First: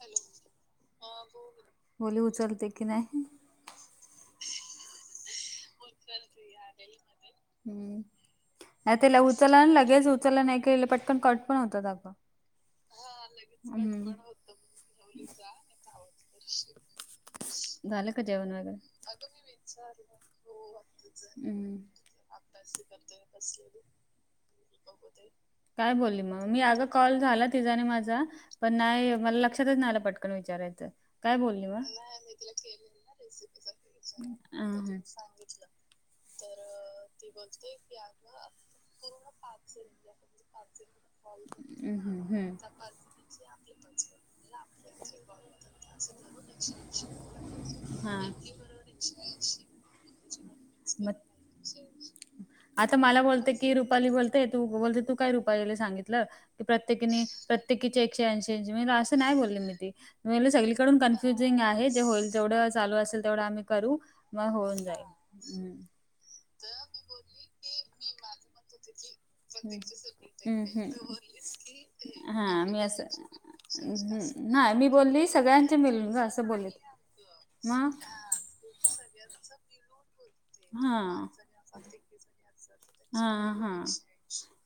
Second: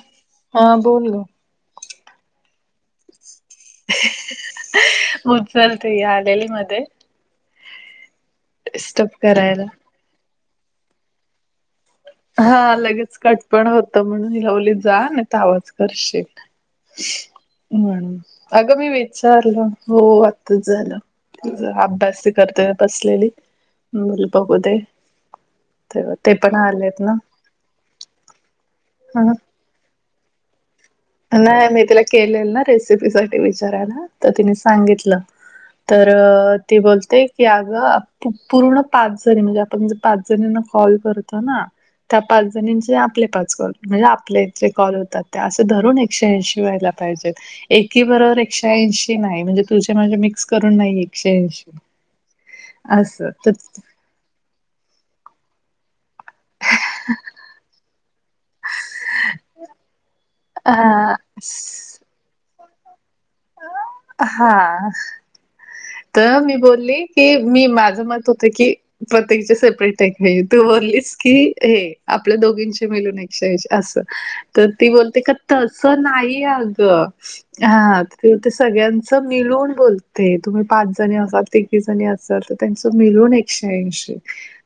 Hello? हा बोल हा ग. बोल म्हटलं उचलते की नाही. उचलते हे आलेले मध्ये हम्म डिस्टर्ब त्याला करायला. उचला ना लगेच उचला नाही. की पटकन कट पण होत. हा लगेच कटपण होतं. म्हणून हिला बोलली जा नाही. तर आवाज करशील ह झालं का जेवण वगैरे? अगं मी विचारलं हो आ झालं हम्म. अभ्यास करते बसलेली. बघू दे ते पाहा ते पण आलेत. ना तिचाही आणि माझा पण नाही. ह मला लक्षातच नाही आला पटकन विचारायचं काय बोलली नाही मी मग? तिला केलेल. ना रेसिपी साठी विचारायला तर तिने अ हं. सांगितलं. तर ती बोलते. की अंग पूर्ण पाच जणी म्हणजे म्हणजे पाच जणीना कॉल करतो ना! हम्म त्या हम्म पाच हम्म. जणीचे आपले पाच कॉल म्हणजे आपले जे कॉल होतात. त्या असे धरून एकूण एकशे ऐशी व्हायला पाहीजे. एकी हा. बरोबर एकशे ऐशी नाय म्हणजे तुझे माझे मिक्स करून करून नाही. मग एकशे ऐंशी आता मला असं बोलते तर की रुपाली बोलतेय तू बोलते तू काय रुपालीला सांगितलं. की प्रत्येकीने प्रत्येकीचे एकशे ऐंशी ऐंशी म्हणजे असं नाही. बोलली मी ते मी म्हटल सगळीकडून हा. कन्फ्युजिंग आहे. जे होईल जेवढं चालू असेल तेवढं. आम्ही करू मग होऊन जाईल त मी बोलली की मी माझ मत होत. की प्रत्येकीचे सेपरेट आहे. तू हम्म, हम्म. बोललीस की हे आपल्या हा मी दोघींची असं मिलून आहे. ऐकशे ऐशी असं तर नाही मी ती बोलते. बोलली का सगळ्यांचे तस मिळून ग नाही असं बोलले अगं मग हा ते ते सगळ्यांच मिलून बोलते. तुम्ही पाच हा जणी असा तिघी जणी अस त्यांच हा मिलून हा एकशे ऐंशी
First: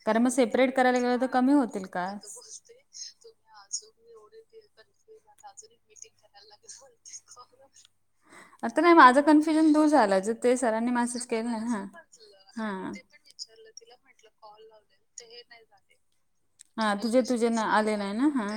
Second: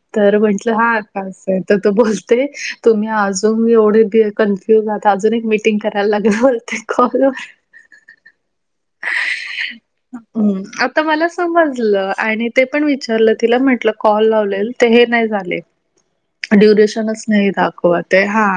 कारण मग तर म्हटलं सेपरेट करायला हा गेलं कां तर कमी आहे तर होतील तू का बोलते. तुम्ही अजून एवढे कन्फ्युज आता अजून एक मीटिंग करायला लागेल. कॉल वर आता नाही. माझं केन आता मला ना समजलं! आणि ते पण विचारलं. तिला म्हटलं कॉल लावले. ते हे नाही झाले. हां तुझे ड्युरेशनच नई तुझे ना आले नाही दाखवत ए... ना हा,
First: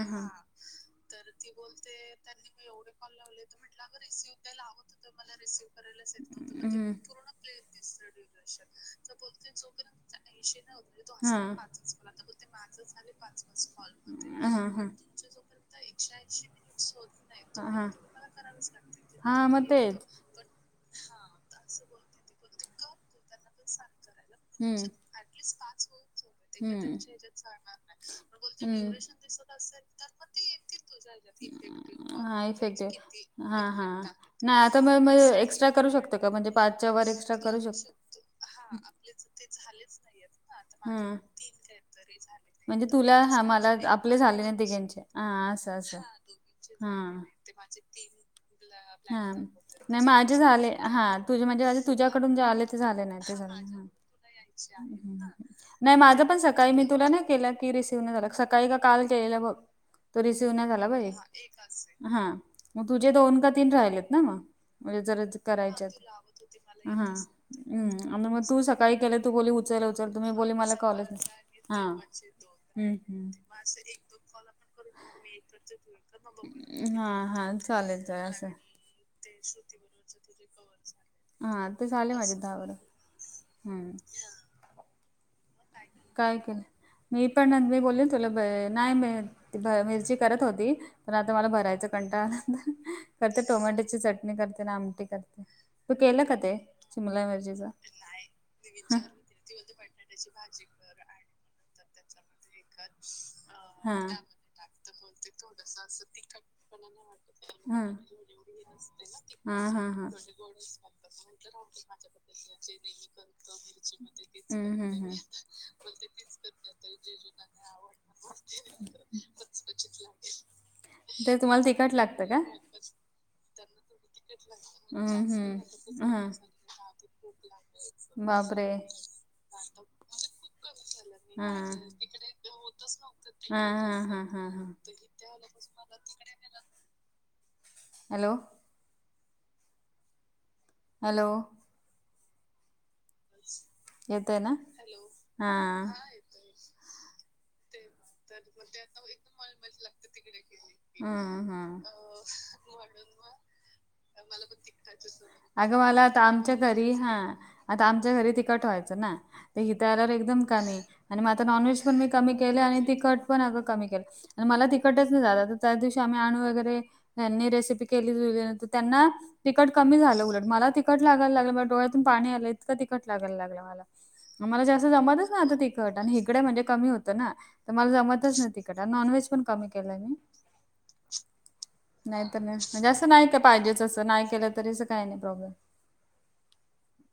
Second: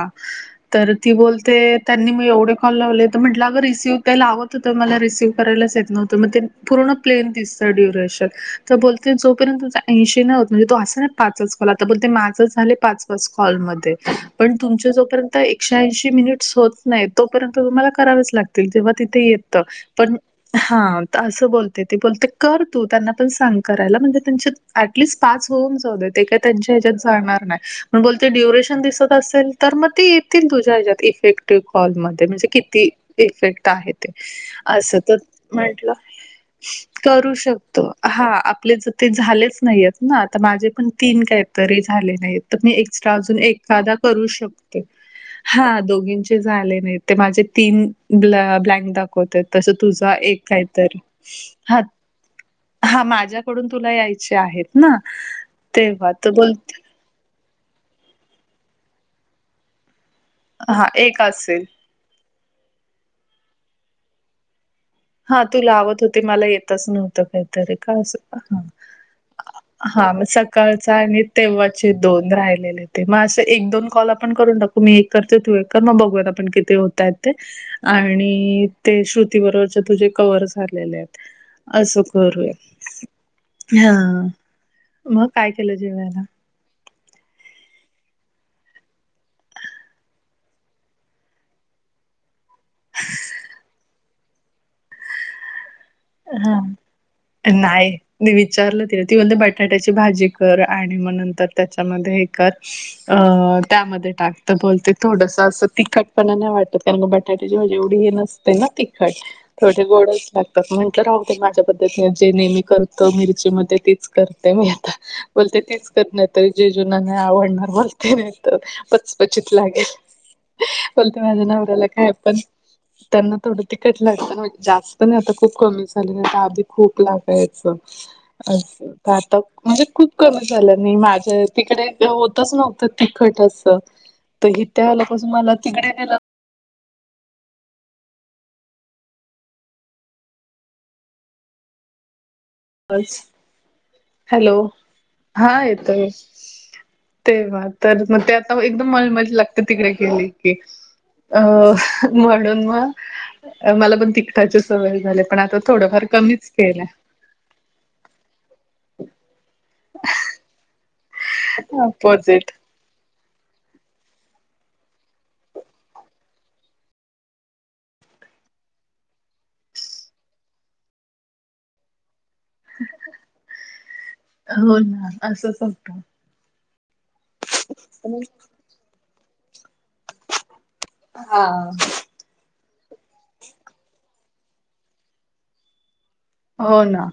तर ती बोलते त्यांनी मग एवढे कॉल लावलेत तर म्हटलं... अगं रिसीव तर लाव तर मला रिसिव्ह करायलाच येत नव्हतं... मग ते पूर्ण प्लेन दिसतं ड्युरेशन तर बोलते जोपर्यत तुझ ऐंशी नई होत... म्हणजे तो असा नाई पाचच कॉल, आता बोलते माझंच झाले पाच पाच कॉल मध्ये, पण तुमचे जोपर्यत एकशे ऐशी मिनिट्स होत नाहीत तोपर्यंत तुम्हाला करावेच लागतील... तेव्हा तिथे येतं, पण हा... तं... असं बोलते ती, बोलते कर तू, त्यांना पण सांग करायला, म्हणजे त्याचे हम्म ॲटलिस्ट... पाच होऊन जाऊ देत, ते काय त्यांच्या ह्याच्यात जाणार नाय. मग बोलते, ड्युरेशन दिसत असेल, तर मग ते येतील तुझ्या ह्याच्यात... इफेक्टिव्ह कॉल मध्ये, हा म्हणजे किती इफेक्टिव हा इफेक्ट हा, आहे ते नाई आता... म... असं म तर एक्स्ट्रा करू म्हंटलं शकतो का? म्हणजे, पाचच्या वर एक्स्ट्रा करू शकतो हा... आपले जर ते झालेच नाही येत ना... आता माझे पण हम्म तीन काय तरी झाले नाहीत, तर मी म्हणजे एक्स्ट्रा तुला अजून हा मला एखादा आपले करू झाले नाही शकते... तिघांचे असं हा, असं दोघींचे झाले हा नाही, ते माझे तीन ब्ल... ब्लँक दाखव हा... नाई माझे झाले. हा, तुझे म्हणजे, माझे हा तुझ्याकडून जे आले, ते हा झाले नाहीत. माझ्याकडून तुला यायचे आहेत ना नाई... तेव्हा माझं तर पण सकाळी मी बोलते तुला नाई केला की रिसीव्ह नाई झाला, सकाळी का काल केलेला बघ. तो रिसिव्ह नाही झाला बघ एक... हा एक असेल... हा मग तुझे, दोन का तीन राहिलेत ना मग? म्हणजे जर हा तू करायच्यात लावत होती... मला येतच हा नव्हतं, असं काहीतरी का हम्म आणि असं मग तू हं... सकाळी केलं तू बोली उचल हा उचल मग, तुम्ही बोली मला सकाळचा कॉलच आणि नाही हा तेव्हाचे दोन हम्म राहिले. मग हम्म असं, एक दोन कॉल आपण करून टाकू... मी एक करते, तू एक कर... मग बघुयात आपण किती झाले ते होत हा आहेत ते... हा चालेल चालेल असं आणि, ते श्रुती बरोबरचे तुझे कव्हर झालेले हेत. हा ते असं झाले माझे करूया... दहा बरं हम्म हा. मग काय केलं जेवायला? काय केलं? मी पण, मी बोलली न तुला... नाई मि... मिरची करत होती पण आता मला भरायचा कंटाळा आला आता... करते टोमॅटोची चटणी करते नं आमटी करते. तू केलं का ते हा, शिमला मिरचीच? न्हाई, मी विचारलं तिला... ती म्हणते बटाट्याची भाजी कर आणि- नी मग नंतर त्याच्यामध्ये अं... ह हा त्यामध्ये टाकतं, बोलते... थोडसं असं तिखटपणा नाई वाटत तर त्यामुळे बटाट्याची भाजी हा एवढी हे नसते ना तिखट... हा हा थोेडी हा गोडच लागतात म्हणजे राहू दे... माझ्या पद्धतीने, जे नेहमी करतो... मिरची मध्ये तीच करते मी हम्म आता. हम्म हम्म. बोलते तीच कर नाय तर... जिजुंना नाई आवडणार बोलते, नाई तर... पचपचित लागेल. बोलते, ते माझ्या तुम्हाला नवऱ्याला तिखट काय लागतं पण का? त्यांना थोडं तिखट लागतं, असं जास्त नाई, हम्म आता खूप कमी [inaudible] हम्म हा च्या आधी खूप लागायचं बापरे! असं, तर आता, म्हणजे खूप कमी झालं. मी माझ्या हा. तिकडं होतच नव्हतं. तिखट हा असं, हा हा हा तर हा हितं आल्यापासून मला तिकडे यायला हॅलो. हॅलो. येतोय ना हॅलो, हा येतोय. तेव्हा तर, मग ते आता, एकदम मळमळीत लागतं तिकडं केली की, हम्म हम्म अं म्हडून मग मला पण तिखटाची सवय झाली पण आता अगं... मला थोडंफार आता कमीच आमच्या केलंय. घरी हा आता आमच्या घरी तिखट व्हायचं ना... तर हितं आल्यावर एकदम कमी आणि मग आता नॉनव्हेज पण मी कमी अपोजिट केले, आणि तिखट पण अगं कमी केलं. आणि मला तिखटच नई जात. आता त्या दिवशी आम्ही [unintelligible] वगैरे ह्यांनी रेसिपी केली [unintelligible] त्यांना तिकट कमी झालं उलट मला तिकट लागायला लागलं माझ्या डोळ्यातून पाणी आलंय. इतकं तिखट लागायला लागलं मला मला हो जास्त जमतच ना आता असंच तिखट होतं. आणि हिकडे म्हणजे कमी होतं ना. तर मला जमतच नाही तिकट अन नॉनव्हेज पण कमी केलंय मी. हां. नाही तर नाही म्हणजे असं नाही का पाहिजेच असं नाही केलं तरीच काही नाही प्रॉब्लेम. हो ना.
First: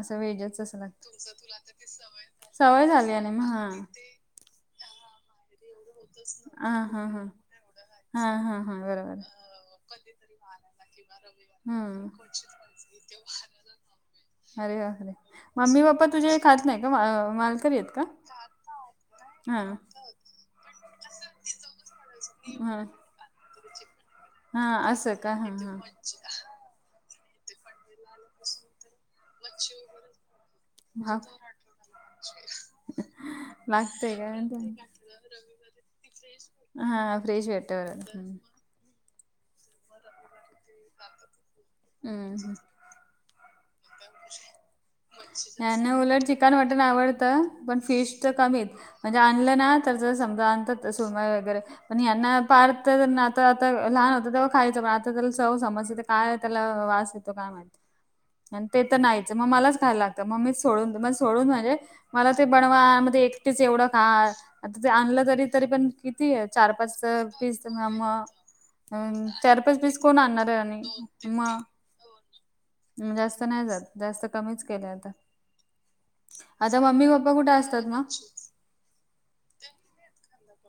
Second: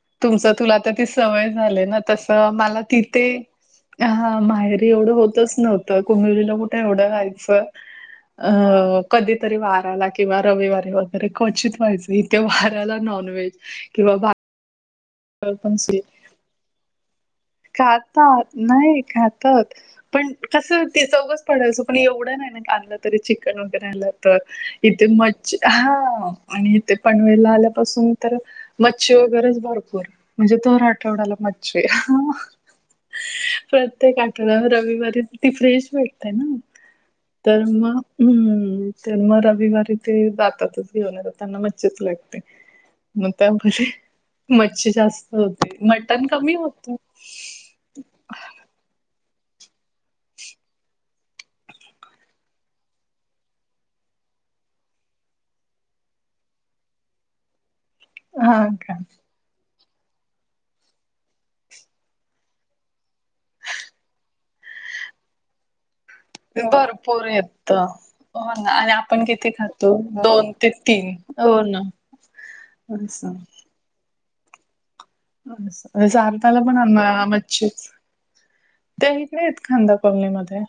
असं तुमच वेगळंच तुला असं आता लागत ती सवय झाले ना तस मला सवय झाली तिथे आणि मग ह माहेरी एवढं होतच नव्हतं कुमेरीला हा कुठे हा हा एवढं हा राहयच. हा हा हा अ बरोबर कधीतरी वाराला किंवा रविवारी वगैरे क्वचित व्हायच हम्म इ ते वाराला नॉनव्हेज किंवा भा अरे बापरे मम्मी पप्पा तुझे खात नाही का मा आहेत का खातात नाही हा खातात पण कस ते चौघच पडायचं पण एवढं नाही ना हा आनल तरी चिकन वगैरे आल तर हा इथे असं का मच्छ हा आणि इथे पनवेला आल्यापासून तर मच्छी वगैरेच भरपूर म्हणजे दर हा आठवडाला मच्छी. हा. [unintelligible] लागतंय प्रत्येक आठवड्या वर का रविवारी ती फ्रेश भेटते ना. हा फ्रेश तर भेटत मग हा. हम्म मग रविवारी ते जातातच, घेऊन येतात, त्यांना मच्छीच लागते. हम्म मग त्यामध्ये मच्छी जास्त होते, यांना उलट मटण चिकन कमी मटन होतं. आवडतं पण फीश तर कमीच म्हणजे आणलं ना तर समजा आणतात सोमवारी वगैरे पण यांना पार्थ त्यांना आता आता लहान होतं तेव्हा खायचं पण आता त्याला चव समजते काय त्याला वास देतो काय माहित हा आणि ते का तर नाही. मग मलाच खाय लागत मग मीच सोडून मग सोडून म्हणजे मला ते बनवा मग ते एकटीच एवढं खा, आता ते आणलं तरी तरी पण ती चार पाच भरपूर पीस तर येत म म हो ना आणि अ आपण किती चार पाच पीस खातो कोण आणणार दोन ते आणि तीन हो ना. मग असं जास्त नाही जात जास्त कमीच केले आता, असं साताला पण आता आण मम्मी पप्पा कुठे असतात मग? ते इकडे आहेत खांदा कॉलनीमध्ये.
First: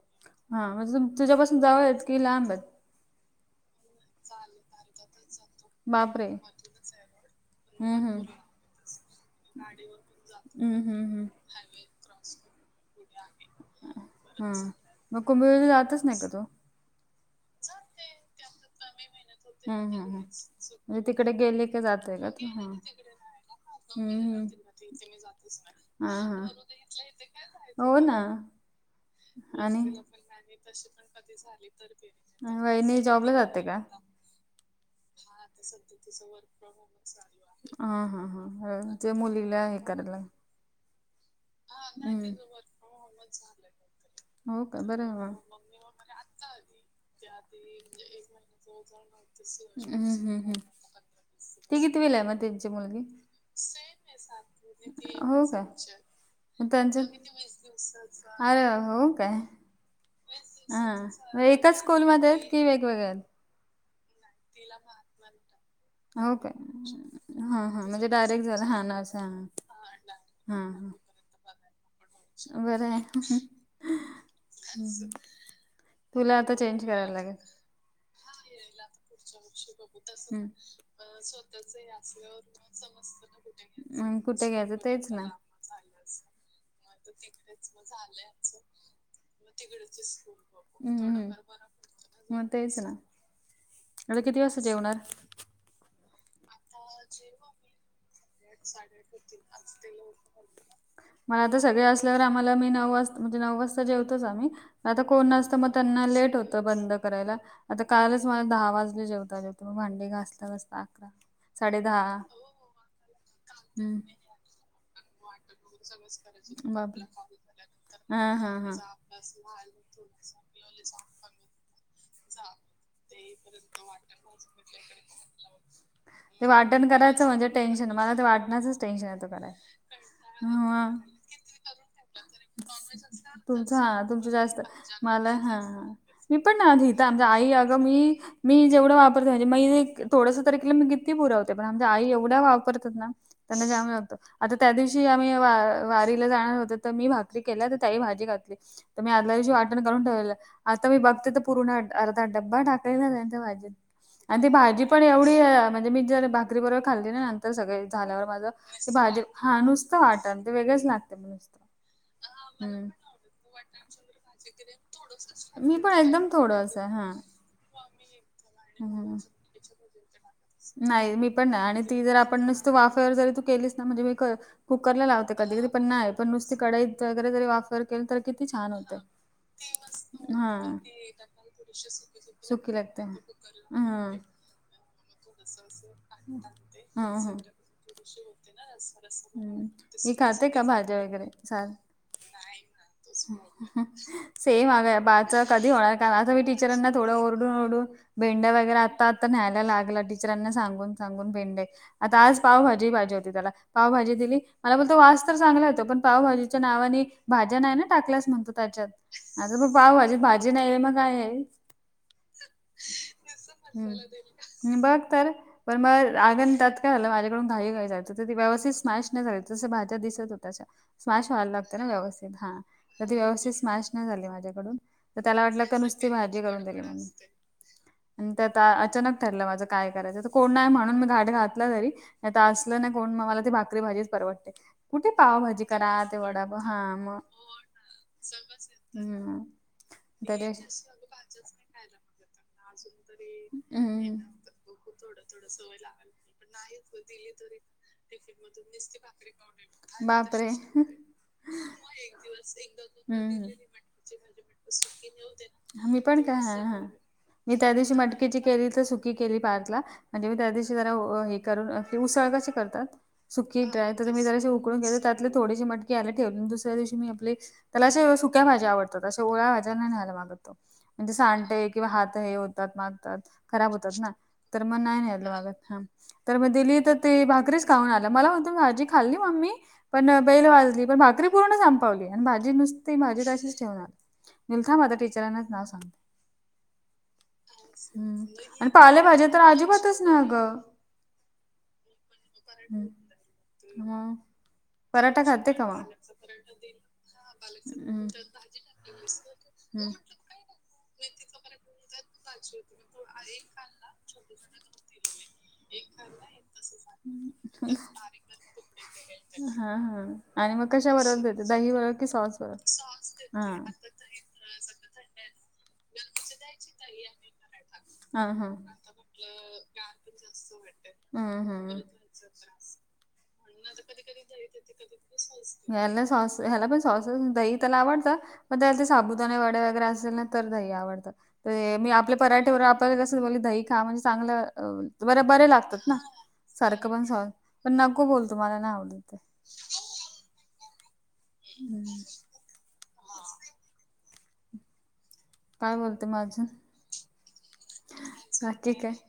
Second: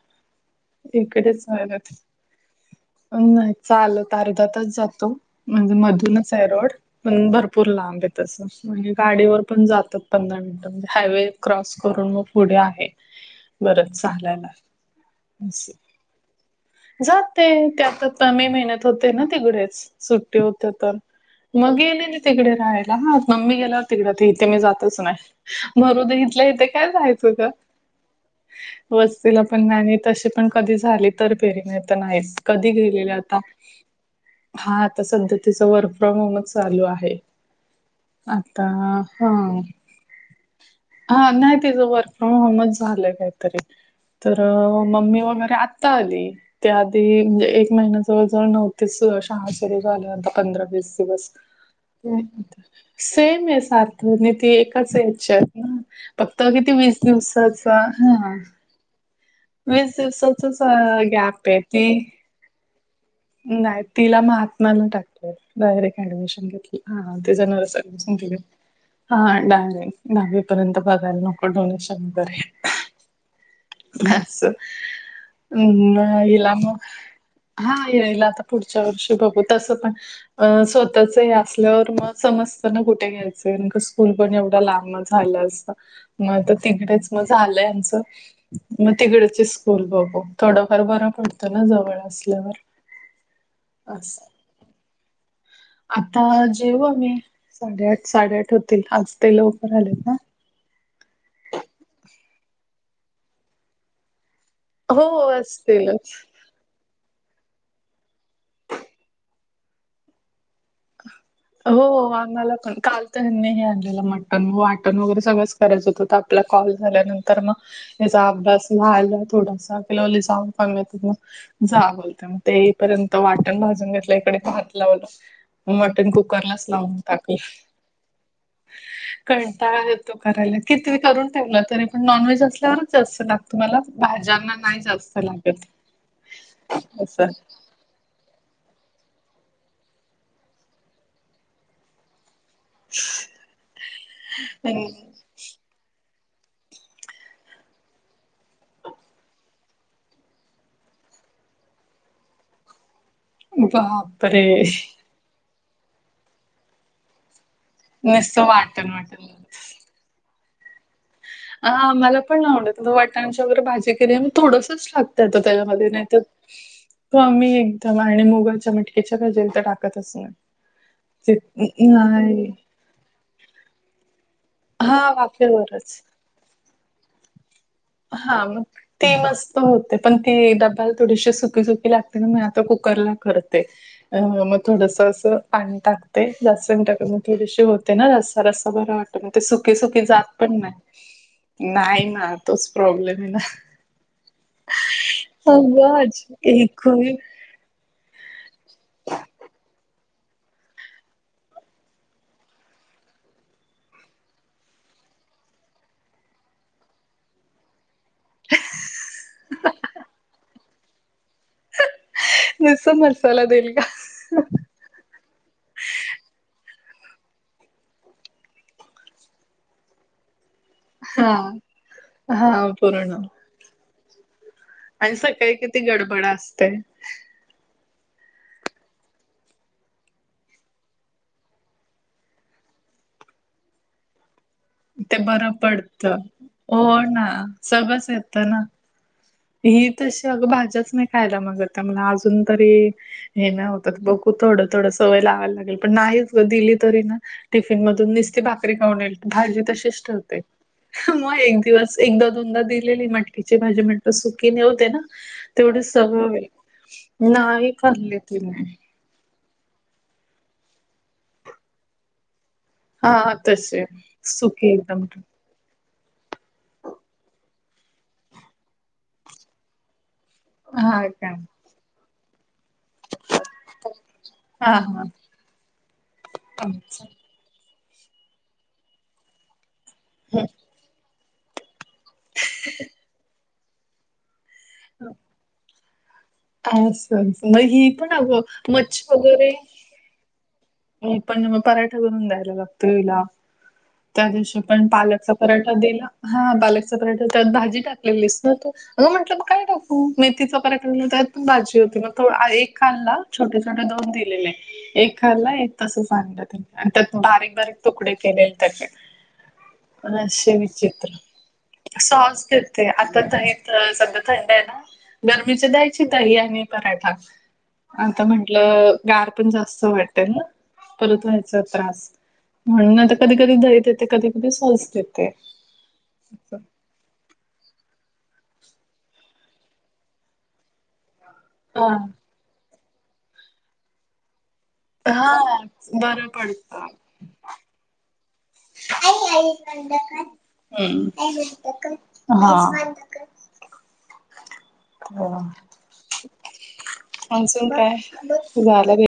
हा म्हणजे इकडेच तुझ्यापासून जवळ राहिलेत. आहेत की लांब आहेत? नाही चालत अर्धा तास जातो म्हणजे बापरे! मधूनच आहे रोड पण भरपूर भरपूर हम्म लांब आहे हम्म. तसं, म्हणजे गाडीवर पण जातात पंधरा मिनिटांत हम्म म्हणजे हम्म हायवे क्रॉस करून मग पुढे आहे. बरंच चालायला हा मग कुंभ वेलला असं. जातच नाही का तु? जाते त्यात आता मे महिन्यात होते ना तिकडेच हम्म हम्म हम्म. सुट्टी होते तर म्हणजे तिकडे मग की गेले ना जातोय का तू? तिकडे हां. राहायला ह मम्मी गेल्यावर तिकडं हम्म तर इथे हम्म. मी जातच नाही हां मरुदे हां. इथल्या इथे काय जायचं त्यात. हो ना. वस्तीला पण आणि नाही मी तसे पण कधी झाले तर गेले नाही तर नाहीच आणि कधी वहिनी गेलेले आता हा सध्या तिचं वर्क फ्रॉम होमच चालू आहे हा हा हा आता हो ते हा मुलीला हे करायला. [inaudible] हा नाही तिचं वर्क फ्रॉम हम्म. होमच झालंय काहीतरी? तर हो का बरं आहे मम्मी मग. वगैरे आत्ता आली. त्या आधी म्हणजे एक महिना जवळ जवळ नव्हतीच शाळा सुरू हम्म झाल्या आता हम्म हम्म. पंधरा वीस दिवस. ती कितवीला आहे मग त्यांची मुलगी. सेम आहे सार्थ आणि ती एकाच [inaudible] एजची हो आहेत का? ना. फक्त मग किती वीस त्यांचं दिवसाचा हा. [inaudible] अरे वा हो काय वीस दिवसाचाच हा. गॅप आहे एकाच ती स्कूलमध्ये आहेत की वेगवेगळ्या? नाही तिला महात्मानं टाकलंय डायरेक्ट हो ऍडमिशन काय घेतलं ह ते हा हा म्हणजे डायरेक्ट झालं [unintelligible] नर्स हा दहावी. दहावी हा पर्यंत बघायला नको डोनेशन भर रयत किती जास्त. म तुला हिला आता म चेंज करायला लागेल. हा यायला आता पुढच्या वर्षी बघू तसं पण. अ हम्म स्वतःचं हे असल्यावर मग समज कुठे घ्यायचंय न स्कूल मग पण कुठे एवढं घ्यायचं लांब म तेच ना झालं असतं म आता तिकडेच म झालंय आमचं. मग तिकडचे स्कूल बघू. थोडंफार हम्म बरं हम्म पडतं ना जवळ मग असल्यावर. तेच ना आता असं किती वाजता जेवणार? आता जेऊ आम्ही. साडेआठ साडेआठ होतील. आज ते लवकर आलेत ना! मला आता सगळे असल्यावर आम्हाला, आम्ही नऊ वाजता म्हणजे नऊ वाजता जेवतोच आम्ही. आता हो कोण नसतं म त्यांना असतीलच लेट होतं बंद करायला आता कालच मला दहा वाजले जेवता. म भांडी घासता घासता अकरा. साडे हो दहा आम्हाला पण काल. त्यांनी हे हम्म आणलेलं मटण. वाटण वगैरे सगळंच करायच होतं आपला कॉल बापरे झाल्यानंतर मग. हा त्याचा हा अभ्यास हा राहीला थोडासा. त्याला म्हणलं जावुन कर म तिकडं. जा बोलते मग. ते येईपर्यंत वाटण भाजून घेतलं इकडे भात लावलं. म मटन कुक.. ते करलाच वाटण लावुन करायचं टाकलं. म्हणजे टेन्शन मला ते वाटणाचंच टेन्शन येतं करायला. कंटाळा येतो करायला हा. किती करून. तरी पण नॉनव्हेज असल्यावरच जास्त लागत तुमचं मला. हा तुमचं भाज्यांना जास्त नाही जास्त मला हा लागत हा मी पण ना. घेत असं आमच्या आई अगं मी मी जेवढं वापरते म्हणजे मी थोडंस तर मी किती पुरवते. पण आमच्या आई एवढ्या वापरत. त्यांना. त्यांना जाम लावत. आता आणि त्यादिवशी या वारीला जाणार होत तर मी भाकरी केल्या तर त्यांनी भाजी घातली. तर मी आदल्यादिवशी वाटण करून ठेवलंल. आता मी बघते तर पूर्ण अर्धा ड्बा टाकलेला आणि बापरे ती भाजी पण एवढी म्हणजे मी जर भाकरीबरोबर खाल्ली ना नंतर सगळी. झाल्यावर नुसतं माझं. वाटण ते भाजी वाटण हा नुसतं वाटण. ते वेगळेच लागतं हा मला पण नाही आवडतं. वाटण्याची वगैरे भाजी केली मी थोडसंच खाते सर्प मी तळ्यामध्ये पण नाहीतर एकदम थोडंस हा. हो मी एकद मुगाच्या मटकीेच्या हम्म. भाजीला तर टाकतच नाही. नाही मी ते पण नाही आणि ती जर आपण नाही नुसत वाफेवर जरी तू केलीस ना म्हणजे मी कर हा कुकरला लावते कधी. पण वाफेवरच नाही पण नुसती कढाईत वगैरे तरी वाफ हा मग ती मस्त होते. पण ती हा. दाताला थोडीशी सुकी सुकी लागते म्हणुन मी आता सुकी लागते कुकरला हम्म. करते. अ म थोडस अस पाणी टाकते. जास्त घट्ट म हम्म ती हम्म. जशी होते ना रस्सा रस्सा बर वाटत बघ हम्म. ही खाते का भाज्या वगैरे सार. नाही ना तोच प्रॉब्लेम आहे ना. सेम ह. का बाच कधी होणार अगं का असं मी टीचरांना थोडं एक ओर डून. भेंड्या वगैरे आता आता न्यायला लागला टीचरांना सांगून सांगून भेंडे आता आज पावभाजी पाहिजे होती त्याला. पावभाजी दिली. मला बोलतो वास तर चांगला येतो. पण पावभाजीच्या नावाने भाज्या नाही ना टाकल्यास म्हणतो त्याच्यात. आता पाव भाजी भाजी नाही आहे मग काय आहे नुसते मसाला देईल का हम्म बघ तर पण मग अगं अन त्यात काय झालं, माझ्याकडून घाई घाई झाली. तर ती व्यवस्थित स्मॅश नाही झाली, तशा भाज्या दिसत होत्या. स्मॅश हा. व्हायला लागते ना, व्यवस्थित हा. तर ती व्यवस्थित स्मॅश नाही झाली माझ्याकडून. आणि तर त्याला सकाळी वाटलं का, किती नुसती गडबड भाजी करून असते दिली म्हणून. अन त्यात अचानक ठरलं माझं काय करायचं? तर कोण नाही म्हणून, मी घाट घातला तरी. नाही तर असलं ना कोण, मला ती भाकरी भाजीच परवडते. कुठे ते बरं पावभाजी करा, पडतं. ते वडापा. हा हो मग. ना सगळंच येतं ना. हम्. ही तशी अगं, भाज्याच नाही खायला मागतं मला अजून. तरी हे ना होतं हम्म बघू थोडं थोडं सवय लावायला लागेल, पण नाहीच गं दिली तरी ना टिफिन मधून निस्ती भाकरी खाऊन आली, भाजी तशीच ठेवते. बापरे मग एक दिवस असं एकदा दोनदा दिलेली, हम्म मटकीची भाजी म्हण तर सुकी नाही होते ना, तेवढेच ना. मी पण सवय काय होईल. हा हा मी त्या नाही दिवशी खाल्ली मटकीची केली तिने. तर सुक की केली पार्थला. म्हणजे मी त्या दिवशी जरा ओ हे करून अं आपली उसळ कशी करतात हा सुकी तसे ड्राय तर मी जरा असे सुकी उकळून घेते. एकदम त्यातले थोडीशी मटकी ह्याला ठेवून, दुसऱ्या दिवशी मी आपले त्याला अशे सुक्या भाज्या आवडतात, अशा ओल्या भाज्या नाही खायला मागत. हा म्हणजे का सांडतय किंवा हात हे होतात, माखतात. खराब होतात ना, तर हा मग नाही हा न्ह्यायला मागत. हा. तर मग दिली तर अच्छा ते, भाकरीच खाऊन आला. मला म्हणतो भाजी खाल्ली मम्मी, पण बेल वाजली. पण भाकरी पूर्ण संपवली आणि भाजी नुसती, भाजी तशीच ठेवून आला. मी म्हणलं, थांब आता टीचरांनाच नाव सांगते. आसंच. हम्म. आणि पालेभाज्या तर आजिबातच नाही अगं. मी पण मग, पराठा करून द्यायला लागतो हिला. मग त्या दिवशी पण, पालकचा खाते का पराठा मग? दिला. हा, पालकचा पराठा. त्यात भाजी हम्म टाकलेलीस ना तू? अगं म्हटलं मग काय हम्म. टाकू? मेथीचा पराठा दिला तर. भाजी होती, मग थो एक खाल्ला. छोटे छोटे दोन दिलेले, एक खाल्ला एक तसंच आणलं त्यानी आणि त्यात बारीक बारीक तुकडे केलेले त्याचे. हा हा तर आणि रस्से मग कशा विचित्रं. बरोबर देते दही बरोबर कि सॉस बरोबर घेतंय, आता हा. दही त सध्या थंड आहे ना, गर्मीचं द्यायची दही आणि पराठा. आता हा हा म्हंटलं गार पण जास्त वाटेल ना, परत हम्म व्हायचा हम्म. त्रास. म्हणून आता कधी कधी दही देते, कधी कधी सॉस देते. ह्याला सॉस, ह्याला पण सॉसेस दही त्याला आवडतं मग त्याला ते साबुदाणे वडे वगैरे असेल ना, तर दही आवडतं. ते हा मी आपल्या पराठेबरोबर, आपल्याला कसं बोलली दही खा म्हणजे चांगलं अ ल बर्या, हा बरे लागतात ना. बरं पडत सारखं पण सॉस, पण नको बोलतो मला नाही आवडत ते. ढकल, हम. आई माझी ढकल, हम्म. हा. [unintelligible] ढकल. हो, काय बोलते मग अजून मान्सून काय? कोणी बाकी आलं काय गे